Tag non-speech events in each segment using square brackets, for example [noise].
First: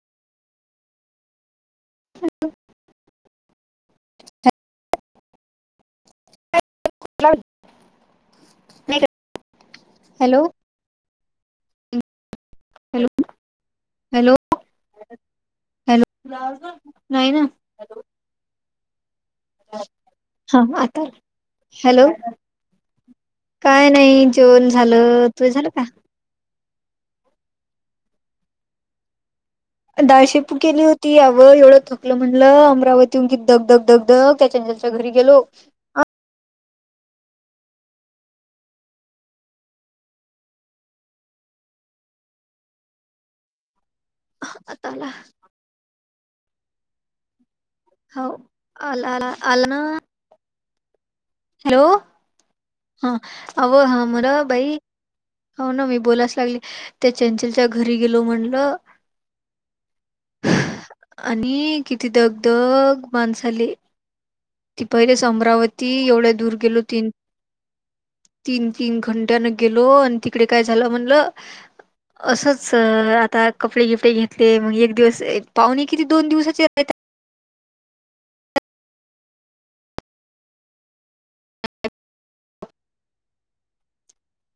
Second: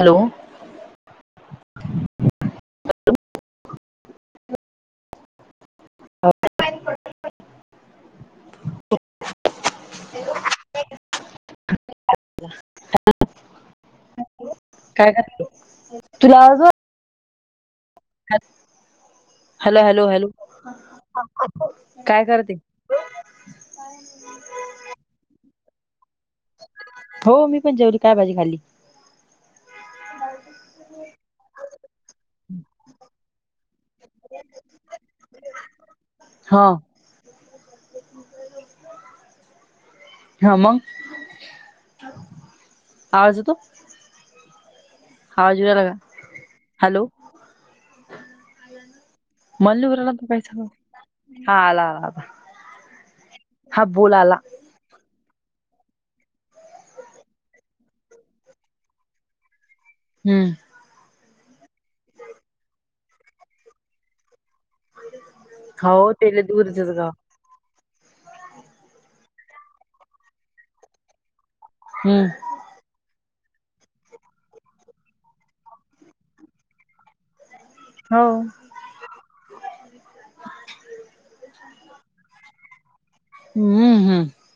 Hello हॅल ह [unintelligible] hello hello hello काय करते तुला आवाज वर नाही ना हॅलो हॅलो हॅलो हा आता हॅलो काय करते? काय नाही जेवण झालं तु झालं का? हो मी जेवले काय भाजी खाली? डाळशेपू केली होती यावं एवढं आपलं म्हणलं अमरावती वरून कि धग धगधग त्याच्यानी त्याच्या घरी गेलो. हो हा मग आवाज येतो? आता आला हवाजग्या ला का [unintelligible] हो आला आल ना [unintelligible] हा हॅलो आला आला आला हा अ हा बोल मेरा आला भाई हो ना मी बोलायच लागली त्या चंचलच्या घरी गेलो म्हणलं. हम्म आणि किती दगधग माणसाले ती पहिले अमरावती हो एवढ्या ते लय दूर गेलो दूरचच गाव तीन तीन तीन घंट्याने गेलो आणि तिकडे काय झालं म्हणलं हम्म असंच स आता कपडे गिफ्ट घेतले मग एक दिवस पाहुणे किती दोन दिवसाचे राहतं हो हम्म हम्म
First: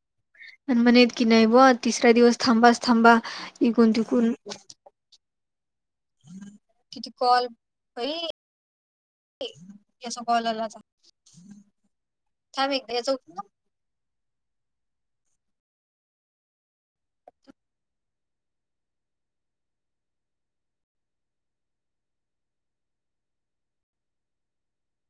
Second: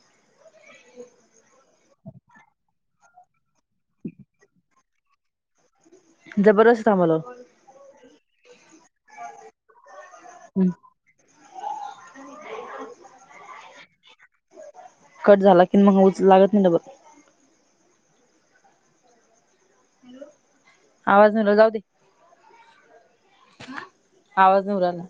आणि मन येत की नाहीय बो तिसरा दिवस थांबाच थांबा इकून तुघून ह किती कॉल बाई जस कॉलला हम्म. [unintelligible] वेगळा याचा उप [unintelligible] कट झाला की मग उचला लागतं नाही डबल आवाज निरला जाऊ दे. आ आवाज निवरायला.